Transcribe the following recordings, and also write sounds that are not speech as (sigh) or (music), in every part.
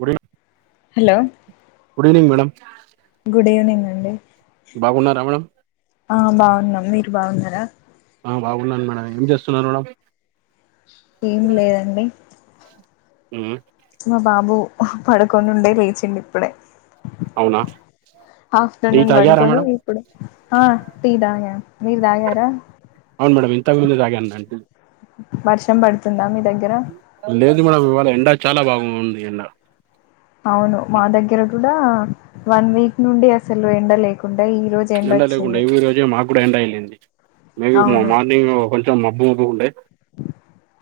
Good evening hello good evening madam good evening అండి బాగున్నారా madam ఆ బావున్నాం మీరు బావున్నారా ఆ బాగున్నాను మేడం ఏమి చేస్తున్నారు మేడం ఏమి లేదండి హ్మ్ మా బాబు హ్ పడుకొని ఉండే లేచిండు ఇప్పుడే అవునా టీ ఆఫ్టర్నూన్ తాగారా వండుకొని మేడం ప్పుడే ఆ టీ తాగా మీరు తాగారా అవును మేడం ఇంతకు ముందే తాగాను మేమ్ వర్షం పడుతుందా మీ దగ్గర లేదు మేడమ్ ఇవాళ ఎండ చాలా బాగ ఉంది ఎండ అవును మా ఉమ్, దగ్గర కూడా వన్ వీక్ నుండి అసలు ఎండ లేకుండే ఈ రోజు ఎండ లేకుండే ఈ రోజే మాక్కూడా ఎండ తగిలింది మేబీ మ అవును మార్నింగ్ అం తా మబ్బు మబ్బుగుండే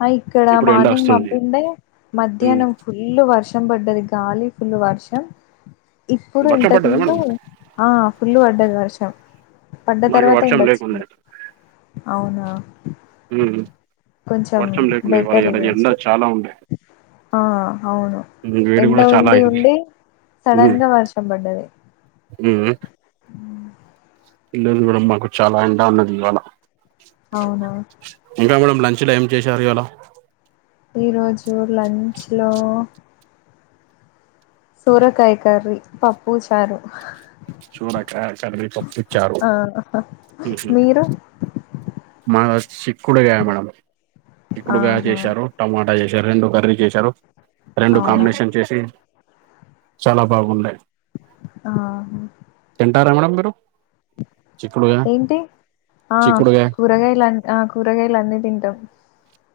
హా ఇక్కడ మార్నింగ్ మబ్బు ఉండే మ్మ్ మధ్యాహ్నం ఫుల్ల్ వర్షం పడ్డది గాలి ఫుల్ల్ వర్షం ఇప్పుడు వర్షం ఇంతకు పడ్డదా మేడం ముందు ఆ ఫుల్ల్ పడ్డది వర్షం పడ్డ మాకు తర్వాత వర్షం ఎండ లేకుండే వచ్చింది అవునా హ్మ్ కొంచెం వర్షం లేకుండే ఇవాళ బెటర్ ఈడ ఈరోజు ఎండా చాలా ఉంది ఆ హవును ఎండ చాలా ఉండి అయింది ఉండి సడన్ గా వర్షం పడ్డది హ్మ్ లేదు మేడమ్ మాకు చాలా ఎండా ఉన్నది ఇవాళ అవునా ఇంకా మేడం లంచ్ లో ఏం చేశారు ఇయాల ఈ రోజు లంచ్ లో సోరకాయ కర్రీ పప్పు చారు సూరకాయ కర్రీ పప్పు ఇచ్చారు ఆ హా మీరు మాద్ సిక్కుడుగాయ మేడం చిక్కుడుగాయ ఆహా చేశారు టమాటా చేసారు రెండు కర్రీ చేశారు రెండు అవునా కాంబినేషన్ చేసి చాలా బాగుండాయ్ ఆహా తింటారా మేడం మీరు చిక్కుడుగ చిక్కుడుగాయ్ కూరగాలంతా ఆ కూరగాయలు అన్నీ తింటాం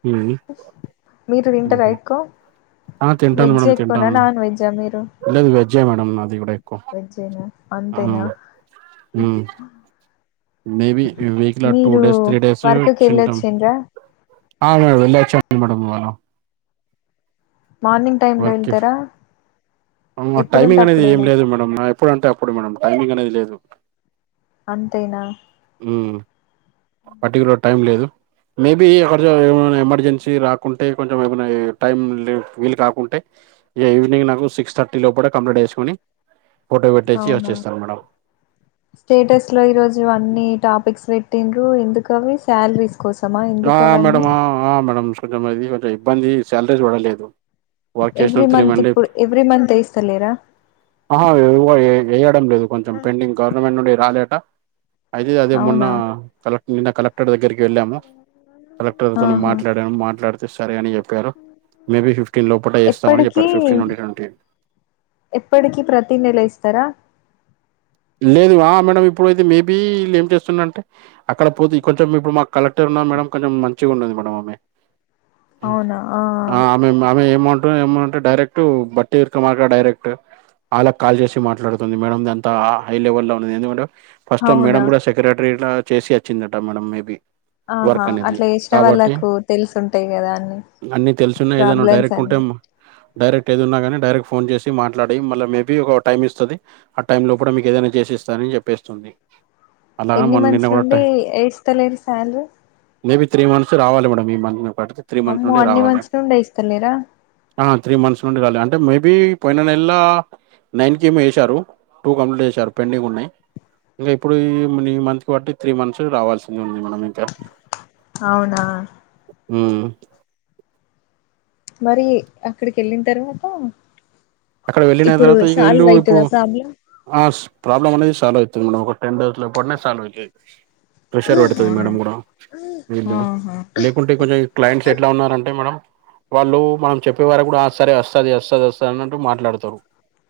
ఉమ్. మీరు ఉమ్. తింటారా ఎక్కువ ఆ తింటాను వెజ్ మేడంమ్ ఎక్కువనా తింటాను నాన్ వెజ్జా మీరు లేదు వెజ్జే మేడమ్ నాది కూడె వెజ్జేనా హ్మ్ అంతేనా హ్మ్ మేబీ వీక్ల టూ మీరు డేస్ త్రీ డేస్ వర్క్ కి తింటాం వెళ్ళొచ్చిండ్రా ఆ మేడం వెళ్ళొచ్చాము మేడమ్ వారం మార్నింగ్ టైమ్ లో వెళ్తారా ఆ ఎప్పుడుంటే టైమింగ్ అనేది ఏం అప్పుడేనా లేదు మేడం ఎప్పుడు అంటే అప్పుడు మేడం టైమింగ్ అనేది లేదు అంతేనా మ్మ్ పర్టికులర్ టైం లేదు మేబి (inaudible) ఏమనా ఎమర్జెన్సీ రాకుంటే కొంచెం ఏమైనా టైం (unintelligible) వీలు కాకుంటే ఈవినింగ్ నాకు సిక్స్ థర్టీ లో కూడా కంప్లీట్ చేసుకొని ఫోటో పెట్టేసి అవునా వచ్చేస్తాను మేడం స్టేటస్ లో ఈరోజు అన్ని టాపిక్స్ పెట్టిన్రు ఎందుకవి శాలరీస్ కోసమ ఆ మేడం ఆ ఆ మేడం కొంచెం అది కొంచెం ఇబ్బంది సాలరీస్ పడలేదు వర్క్ చేసిన ఎవ్రీ త్రీ మంత్ ఇప్పుడు ఎవ్రీ మంత్ యేస్తలేరా ఆహా (unintelligible) వేయడం లేదు కొంచెం పెండింగ్ గవర్నమెంట్ నుండి రాలేట అయితే అదే మొన్న అవునా కలెక్ర్ నిన్న కలెక్టర్ దగ్గరికి వెళ్ళాము కలెక్టర్తో ఆహా మాట్లాడాను మాట్లాడితే సరే అని చెప్ ప్పారు మేబీ ఫిఫ్టీన్ లోపట వేస్తామని ఎప్పటికి చెప్పారు ఫిఫ్టీన్ నుండి ట్వంటీ ఎప్పటికిీ ప్రతీ నెల ఇస్తారా లేదు ఆ మేడం ఇప్పుడయితే మేబీ ఏం చేస్తున్నా అంటే అక్కడ పోతే కొంచెం ఇప్పుడు మా కలెక్టర్ ఉన్నరూ మేడం కొంచెం మంచిగా ఉండంది మేడం ఆమె ఆ మే మామే ఏమౌంట్ ఏమౌంట్ డైరెక్ట్ బట్టి ఇక మాక డైరెక్ట్ వాళ్ళకి కాల్ చేసి మాట్లాడుతుంది మేడం దంతా హై లెవెల్ల్లో ఉన్నది ఎందుకంటే ఫస్ట్ మేడం అవునా కూడా సెక్రటరీ ఇట్ల చేసి వచ్చిందట మేడం మేబీ వర్క్ ఆహా అనేది. అట్లా చేసిన వాళ్ళకు తెలుసుంటాయి కదా అన్ని అన్ని తెలుసున్నాయి ఏదైనా ప్రాబ్లమ్స్ డైరెక్ట్ అన్ని ఉంటేం డైరెక్ట్ ఏది ఉన్నాగానీ డైరెక్ట్ ఫోన్ చేసి మాట్లాడి మళ్ళ మేబీ ఒక టైం ఇస్తది ఆ టైమ్ లో కూడా మీకు ఏదనా చేసిస్తానని చెప్పేస్తుంది ఎన్ని మంత్స్ నుండి ఎయిస్తలేరు శాలరీ మేబీ త్రీ మంత్స్ రావాలి మేడం ఈ మంత్ ఒకటికి అమ్మో అన్ని మంత్స్ నుండి ఏస్తలేరా ఆ త్రీ మంత్స్ నుండి రాలే అంటే మేబి పోయిన నెల నైన్ కి ఏమి ఏసారు టూ కంప్లీట్ చేసారు పెండింగ్ ఉన్నాయి ఇంగ ఇప్పుడు ఈ ఈ మంత్ కు బట్టి త్రీ మంత్స్ రావాల్సింది ఉంది మనం ఇంకా అవునా మ్మ్ మరి అక్కడికి వెళ్ళిన తర్వాత అక్కడ వెళ్ళిన ఇప్పుడు తర్వాత ఇగ ఇల్లు సాల్వ్ ఇప్పుడు అయితదా ప్రాబ్లం ఆ ప్రాబ్లమ్ అనేది సాల్వ్ అయితది మేడం ఒక టెన్ డేస్ లో పడినే సాలరీ అయితది ప్రెషర్ పెడుతది అవునా మేడం కూడా (unintelligible) ఆహా లేకుంటే కొంచెం క్లయింట్స్ ఎట్ల ఉన్నారంటే మేడం వాళ్ళు మనం చెప్పే వరకు కూడా ఆ సరే వస్తది వస్తది వస్తది అన్న ట్టు మాట్లాడతారు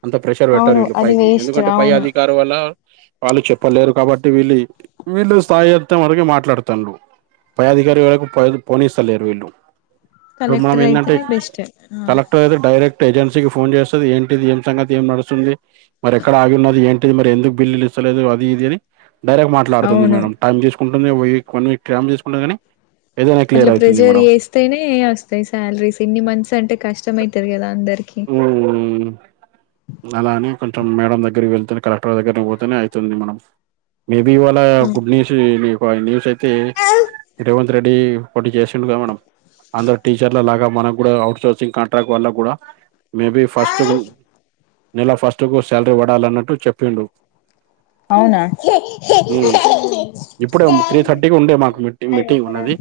అంత ప్రెషర్ పెట్టరు అవును ఇట్ల అది పైకి వేస్ట్ ఎందుకంటే పై అవును అధికార్ వల్ల వాళ్ళు చెప్పలేరు కాబట్టి వీళ్ళ చెప్ వీళ్ళు సాయత్తం వరకే మాట్లాడుతండ్రు పై అధికారి వరకు పో పోనిస్తలు లేరు వీళ్ళు ఇప్పుడు మేడం కలెక్టర్ ఏంటంటే అయితేనే బెస్ట్ ఆ కలెక్టర్ అయితే డైరెక్ట్ ఏజెన్సీకి ఫోన్ చేస్తది ఏంటిది ఏం సంగతి ఏం నడుస్తుంది మరి ఎక్కడ ఆగిన్నది ఏంటిది మరి ఎందుకు బిల్లులు ఇస్తలేదు అది ఇది అని డైరెక్ట్ మాట్లాడుతుంది అవును మేడం టైం చేసుకుంటుంది వక్ వన్ వీక్ టై చేసుకుంటుంది కానీ ఏదైనా అట్లా క్లియర్ అవుతుంది ప్రెజర్ మేడం చేస్తేనే వస్తాయి సాలరీస్ ఇన్ని మంత్స్ అంటే కష్టం అయితది కదా అందరికి అలానే కొంచెం మేడం దగ్గరకి వెళ్తే కలెక్టర్ దగ్గర పోతే అవుతుంది మనం మేబి ఇవాళ గుడ్ న్యూస్ న్యూస్ అయితే ఇడి పోటీ చేసిండు గా మేడం అందరు టీచర్ల లాగా మనం కూడా ఔట్సోర్సింగ్ కాంట్రాక్ట్ వల్ల కూడా మేబి ఫస్ట్ నెలా ఫస్ట్ కు శాలరీ పడాలన్నట్టు చెప్పిండు అవునా ఉమ్ ఇప్పుడే త్రీ థర్టీకి ఉండే మాకు మీటి మీటింగ్ ఉన్నది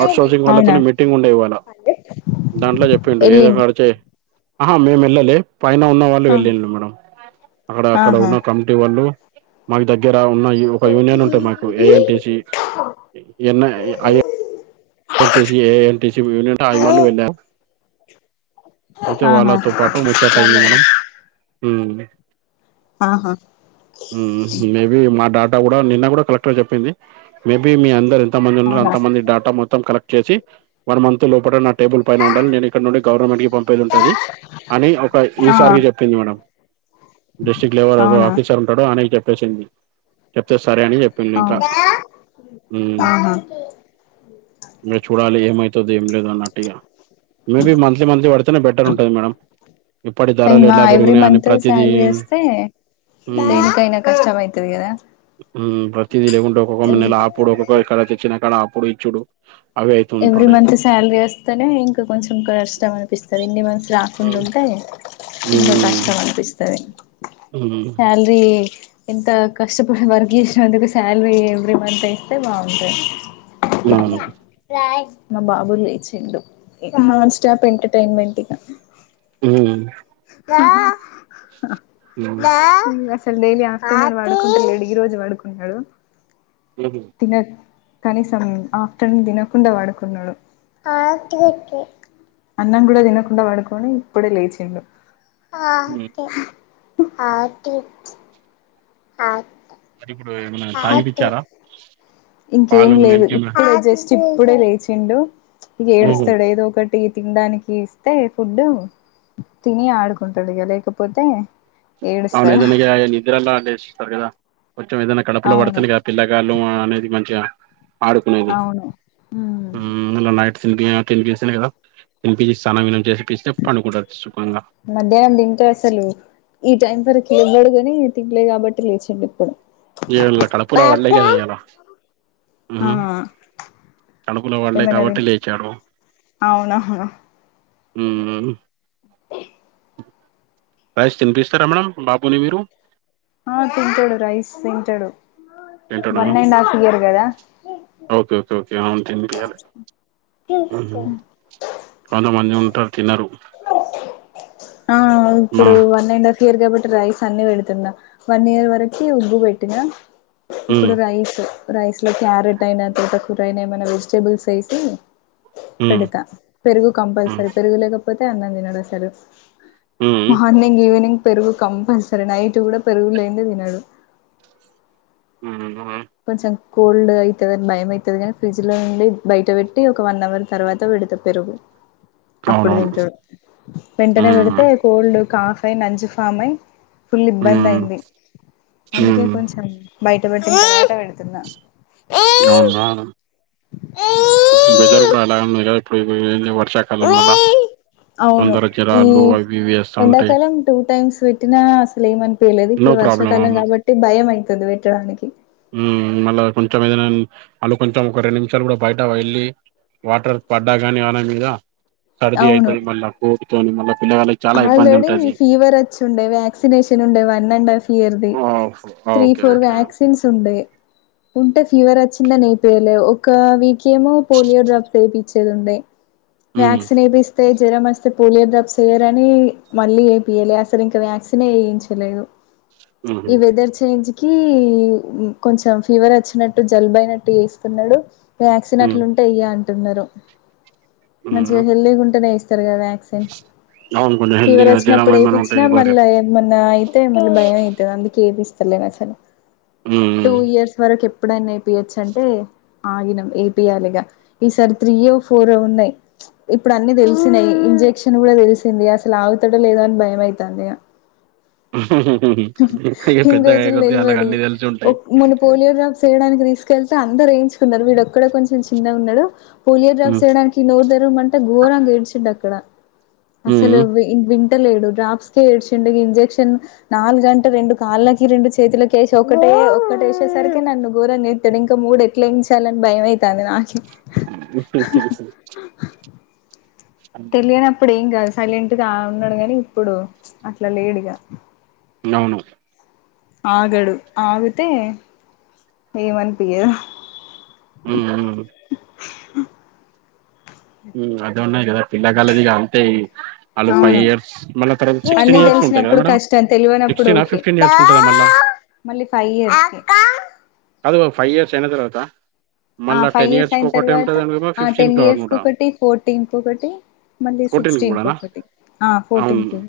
అఔట్సోర్సింగ్ అవునా వళ్లతోనే మీటింగ్ ఉండే ఇవాళ దాంట్లో చెప్పిండు ఏదో ఒక ఎల్లింది అడిచాయి ఆహా మేము వెళ్ళలే పైన ఉన్న వాళ్ళు ఆ వెళ్ళిళ్ళు మేడమ్ అక్కడ అక్కడ ఆహా ఉన్న కమిటీ వాళ్ళు మా దగ్గర ఉన్న ఒక యూనియన్ ఉంటాయి మాకు ANTC NI NTC A NTC union ఆగిళ్ళు వెళ్ళాారు అయితే ఆహా వాళ్ళతో పాటు ముచ్చట అయింది మేడమ్ ఉమ్ ఆహా మా డేటా కూడా నిన్న కూడా కలెక్టర్ చెప్పింది మేబీ మీ అందరు ఎంతమంది ఉన్నారు అవునా అంతమంది డేటా మొత్తం మొత్త కలెక్ట్ చేసి వన్ మంత్ లోపల నా టేబుల్ పైన ఉండాలి నేను ఇక్కడ నుండి గవర్నమెంట్ కి పంపేది ఉంటది అని ఒక ఆ ఈసారికి చెప్పింది మేడం డిస్ట్రిక్ట్ లెవల్ ఒక అవునా ఆఫీసర్ ఉంటాడు ఆయానేకి చెప్పేసింది చెప్తే సరే అని చెప్పింది ఇంకా అవును ఆహా ఇక చూడాలి ఏమవుతది ఏం లేదు అన్నట్టుగా మేబీ మంత్లీ మంత్లీ పడితేనే బెటర్ ఉంటుంది మేడం ఇప్పటి ధరలు అయ్మా ఎలా ఎవ్రీ పెరిగునాయని మంత్ ప్రతిదీ శాలరీ వస్తే దేనికైనా కష్టం అయితది కదా ప్రతిదీ లేకుంటే ఒక్కొక్క మన్న ఎవ్రీ నెలా ఆ ఇప్పుడు ఒక్కొక్క కాడ తెచ్చినకడ అప్పుడు ఇచ్చుడు అవి ఎవ్రీ అయితుంటుంటాయి. మంత్ శాలరీ స్ నే ఇంకా కొంచెం కష్టం అనిపిస్తుంది ఇన్ని మంత్స్ రాకుండా హ్మ్ ఉంటే ఎంతో కష్టం అనిపిస్తది ఉ ఇది ఇంత కష్టపడి వర్క్ చేసినందుకు శాలరీ ఎవ్రీ మంత్ అయితే బాగుంటాది అవును మా బాబులు లేచిండు నాన్ స్టాప్ ఎంటర్టైన్మెంట్ ఇంగ ఉమ్ (inaudible) హ్మ్ అసలు డైలీ ఆఫ్టర్నూన్ పడుకుంటలేడు ఈరోజు పడుకున్నాడు ఉహు తినడు కనీసం ఆఫ్టర్నూన్ తినకుండా పడుకున్నాడు అన్నం కూడా తినకుండా పడుకొని ఇప్పుడే లేచిండు హ్మ్. (inaudible) అది ఇప్పుడు ఏమైనా తాగి పిచ్చారా ఇంకేం లేదు ఇప్పుడే జస్ట్ ఇప్పుడే లేచిండు ఇక హుహు. ఏడుస్తాడు ఏదో ఒకటి ఇవి తినడానికి ఇస్తే ఫుడ్డు తిని ఆడుకుంటాడు ఇక లేకపోతే అవును ఏడుస్తాడు ఏదా నిద్రల్లాల లేచి ఉంటారు కదా కొంచెం ఏదైనా కడుపులో అవును పడితేనే పిల్లగాళ్ళ అనేది మంచిగా ఆడుకునేది అవును ఉ. నైట్ తినిపి తినిపిస్తే కదా తినిించి స్నానం వినం చేసిపిస్తే పండుకూడదు సుఖంగా. మధ్యాహ్నం దింటె అసలు. ఈ టైం వరకు లేవడు గాని తింలే కాబట్టి లేచిండు ఇప్పుడు. ఏళ కడపూల వాడలే గదా ఈయలా ఆ ఊహు. కడుపులో పడలే ఏమైనా కాబట్టి తిన్ లేచాడు. అవునవును ఉహు హు. రైస్ తినిపిస్తామ్ రా బాబుని మీరు. ఆ తింటడు రైస్ తింటడు. తింటాడా ఓకే ఓకే ఓకే అవును తినిపియ్యాలి. కొం (unintelligible) తమంది ఉంటారు తినరు. ఆ మా ఇప్పుడు వన్నైనర్. ఇయర్ కాబట్టి రైస్ అన్ని పెడుతున్నా వన్ ఇయర్ వరకు ఉగ్గు పెట్టినా. ఉమ్ ఇప్పుడు రైస్. రైస్ లో క్యారెట్ అయినా తోట కూరయినా ఏమైనా వెజిటేబుల్స్ వేసి ఉమ్ పెడతా. పెరుగు ఉమ్ కంపల్సరీ పెరుగు లేకపోతే అన్నం తినడు అసలు ఉమ్ మార్నింగ్ ఈవినింగ్. పెరుగు కంపల్సరీ నైట్ కూడా పెరుగు లేనిదే తినడు. ఉ కొంచెం కోల్డ్ అయితాదని భయం అయితది కానీ ఫ్రిడ్జ్ లో నుండి బయట పెట్టి ఒక వన్ అవర్ తర్వాత పెడతా పెరుగు. అప్పుడు అవునవును తింటాడు వెంటనే ఉమ్ పెడితే కోల్డ్ కాఫ్ అయి నంజుపామై. ఫుల్ ఇబ్బంది ఉమ్ అయింది అందుకే ఉమ్ కొంచెం బయటపట్టి. పెడుతున్న. అవునా. ఏ బెదురు కాడ మీరు ఇప్పుడు వర్ష (unintelligible) అవును ఈ జరాలు అవి ఇవి వేస్తా ఉంటాయి ఎండాకాలం టూ టైమ్స్ విట్. ట్టినా అసలు ఏమనిపయలేదు నో ఇప్పుడు ప్రాబ్లం వర్షాకాలం అవును కాబట్టి భయం అయితుంది పెట్టడానికి. ఉ మళ్ళా కొంచెం ఏదైనా వాళ్ళ కొంచెం ఒక రెండు నిమిషాలు కూడా బయట వెళ్ళి. వాటర్ పడ్డా కాని వాళ్ల మీద సర్ది అవును అవుతుది మళ్ళీ కోటుతోని మళ్ళీ పిల్లగాళ్ళకి. చాలా ఇబ్బంది ఆల్రెడీ ఉంటది ఫీవర్ వచ్చి ఉండే వ్యాక్సిన్ వేసీ ఉండే వన్ అండ్ హాఫ్ ఇయర్ది. ఆఫ్కో. త్రీ ఫోర్ వ్యాక్సిన్స్ ఉంటాయి. ఉంటే ఫీవర్ వచ్చిందని ఎయిపియలే ఒక వీక్ ఏమో పోలియో డ్రాప్స్ ఏపించి ఉండే. హ్మ్ వ్యాక్సిన్ ఏపిస్తే ఇస్తే జ్వరం వస్తే పోలియో డ్రాప్స్ ఏయం. ని మళ్ళీ ఏయలే అసలు ఇంకా వ్యాక్సన్ వేయించలేదు. హ్మ్ ఈ వెదర్ చేంజ్. కి కొంచెం ఫీవర్ వచ్చినట్టు జలుబు అయినట్టు వేస్తున్నాడు. వ్యాక్సిన్ హ్మ్ అట్లుంటే వేయ్యా అంటున్నారు హ్మ్ మంచిగా హెల్దీగా ఉంటేనే వేస్తారు కదా వ్యాక్సిన్. సె (inaudible) అవును. కొంచెం ఫీవర్ హెల్దీగా జరం వచ్చినప్పుడు ఏ ఏమైనా పిచ్చినా ఉంటాయి బరి మళ్ళా అయ్. మొన్నా అయితే మన్న భయం అయితాది అందుకే ఏపిస్తలే అసలు టూ హ్మ్ ఇయర్స్ వరకు. ఇప్పుడైనా ఎపించొచు అంటే ఆగినం ఏపీయాలిగా ఈసారి త్రీయో ఫోరో ఉన్నాయి. ఇప్పుడు అన్ని తెలిసినాయి ఇంజెక్షన్ కూడా తెలిసి. వీడు అసలు లాగుతాడో లేదు అని భయం అయితాంది ఇగ ఇక ఇన్ని పెద్దగయ్యే రోజులు కొద్ది ఆళ్ళకి తెలివది అన్ని తెలిసి ఉంటాయి మొన్న పోలియో డ్రాప్స్ చేయడానికి తీసుకెళ్తే అందరు వేయించుకున్నారు. వీడు ఒక్కడే కొంచం చిన్నగా ఉన్నాడు. పోలియోడ్రాప్స్ హ్మ్ వేయడానికి నోరూ తెరవమంటే ఘోరంగా ఏడ్చాడు అక్కడ అసలు హ్మ్ వింటలేడు డ్రాప్స్ కే ఏడ్చిండు ఇ ఇంజెక్షన్ నాలుగుగంట రెండు కాళ్ళకి రెండు చేతులకేసి ఒకటే ఒకటేసేసరికి నన్ను గోరంగా ఇక్కడ ఇంకా మూడు ఎట్లా వేయించాలని భయం అయితంది నాకే వస్త వస్త తెంది (inaudible) అ (inaudible) లేనప్పుడు ఏం కాదు సైలెంట్ గా ఉన్నాడు గాని ఇప్పుడు అట్లా లేడీగా అవును ఆగడు ఆగితే ఏమనిపియాదు హు హూ హమ్ ఆడ ఉన్నాయి (unintelligible) ఆమె ఫైవ్ అవును ఇయర్స్ మళ్ళ తరువాత సిక్స్టీన్ అన్నీ ఇయర్స్ ఉంటాయి కదా తెలిసినప్పుడు మేడమ్ కష్టం తెలివనప్పుడు సిక్స్టీన్ హ ఓకే ఫిఫ్టీన్ ఇయర్స్ ఉంటాదా మళ్ళ మళ్ళీ ఫైవ్ ఇయర్స్ కే కాదు ఫైవ్ ఇయర్స్ అయిన తరువాత ఆ ఫైవ్ ఇయర్స్ అయిన తర్వాత అనుకుంటా ఆ ఫిఫ్టీన్ టెన్ ఇయర్స్ కి అనుకుంటా ఒకటి ఫోర్టీన్ కి ఒకటి మళ్ళీ ఫోర్టీన్ సిక్టీన్ కి కూడానా ఒకటి అవును ఫోర్టీన్ కి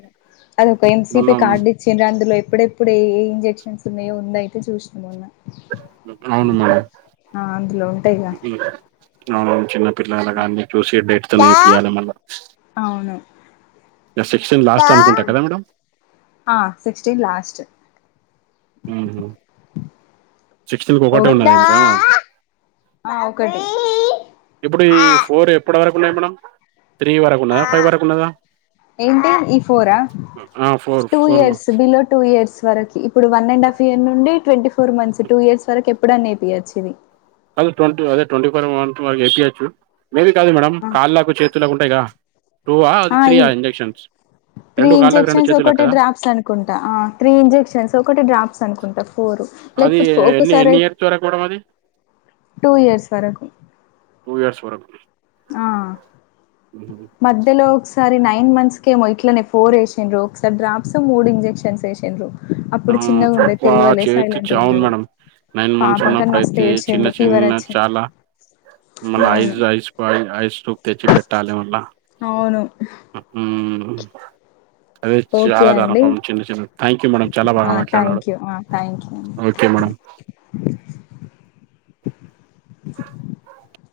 అది ఒక మొన్న ఎంసిపి కార్డ్ యిచ్చిరూ అందులోయిఎప్పుడెప్పుడు ఏ ఇంజెక్షన్స్ ఉన్నాయో ఉంద అయితే చూసినా మొన్న (unintelligible) ఉంటాయి గా హమ్ అవును వ చిన్నపిల్లలగాన్ని చూసి డెట్తో వేపియాలి మళ్ళ అవును సెక్షన్ లాస్ట్ అనుకుంటా కదా మేడం ఆ సిక్స్టీన్ లాస్ట్ ఉహు సిక్స్టీన్ ఒక్కటే ఓకే. ఉన్నది కదా మేడం ఆ ఒకటే ఇప్పుడు ఈ ఫోర్ ఎప్పటి వరకు ఉన్నాయి మేడమ్ త్రీ వరకు ఉన్నదా ఫైవ్ వరకు ఉన్నదా ఏంటి ఈ ఫోరా ఆ four two four years below two years వరకి ఇప్పుడు వన్ అండ్ హఫ్ యియర్ నుండి twenty four months two years వరకు ఎప్పుడు అన్న వేపియోచు ఇది కాదు ట్వంటీ అదే ట్వంటీ ఫోర్ ఎయివచ్చు మేబీ కాదు మేడం కాల్కు చేతు తుల ఉంటాయి గా టూవా అది ఆ త్రీయా ఇవ్ ఇంజెక్షన్స్ రెండు కాళ్ళకి రెండు చేతులకు కదా కుంటా త్రీ ఇంజెక్షన్స్ ఒకటి డ్రాప్స్ అనుకుంటా ఫోర్ అది లేకపోతే ఎన్ని ఒక్కసారి ఎన్ని ఇయర్స్ చూరకపోవడం అది టూ ఇయర్స్ వరకు టూ ఇయర్స్ వరకు ఆ హుహు. మధ్యలో ఒకసారి నైన్ మంత్స్కి ఏమో ఇట్లనే ఫోర్ వేసిండ్రు ఒకసారి డ్రాప్స్ మూడు ఇంజెక్షన్స్ వేసిండ్రు ఆ అప్పుడు చిన్నగా ఉండే త తెల్వలే చేతి సైలెంట్ గా చావుంది ఉన్నాడు మేడంమ్ నైన్ మంత్స్ పాపం కాని మస్తు ఉన్నప్పుడుయితే చిన్న ఏడ్చిండు ఫీవర్ చిన్న వచ్చింది చాలా మళ అవును ఐస్ ఐస్ ఆ ఐస్ క్యూబ్ తెచ్చి పెట్టాల మల్లా అవును హుమ్ అదే ఓకే చాలాదార అండి చిన్న చిన్న థ్యాంక్యూ ఆ థ్యాంక్ యూ ఆ థ్యాంక్ యూ అండి ఓకే మేడమ్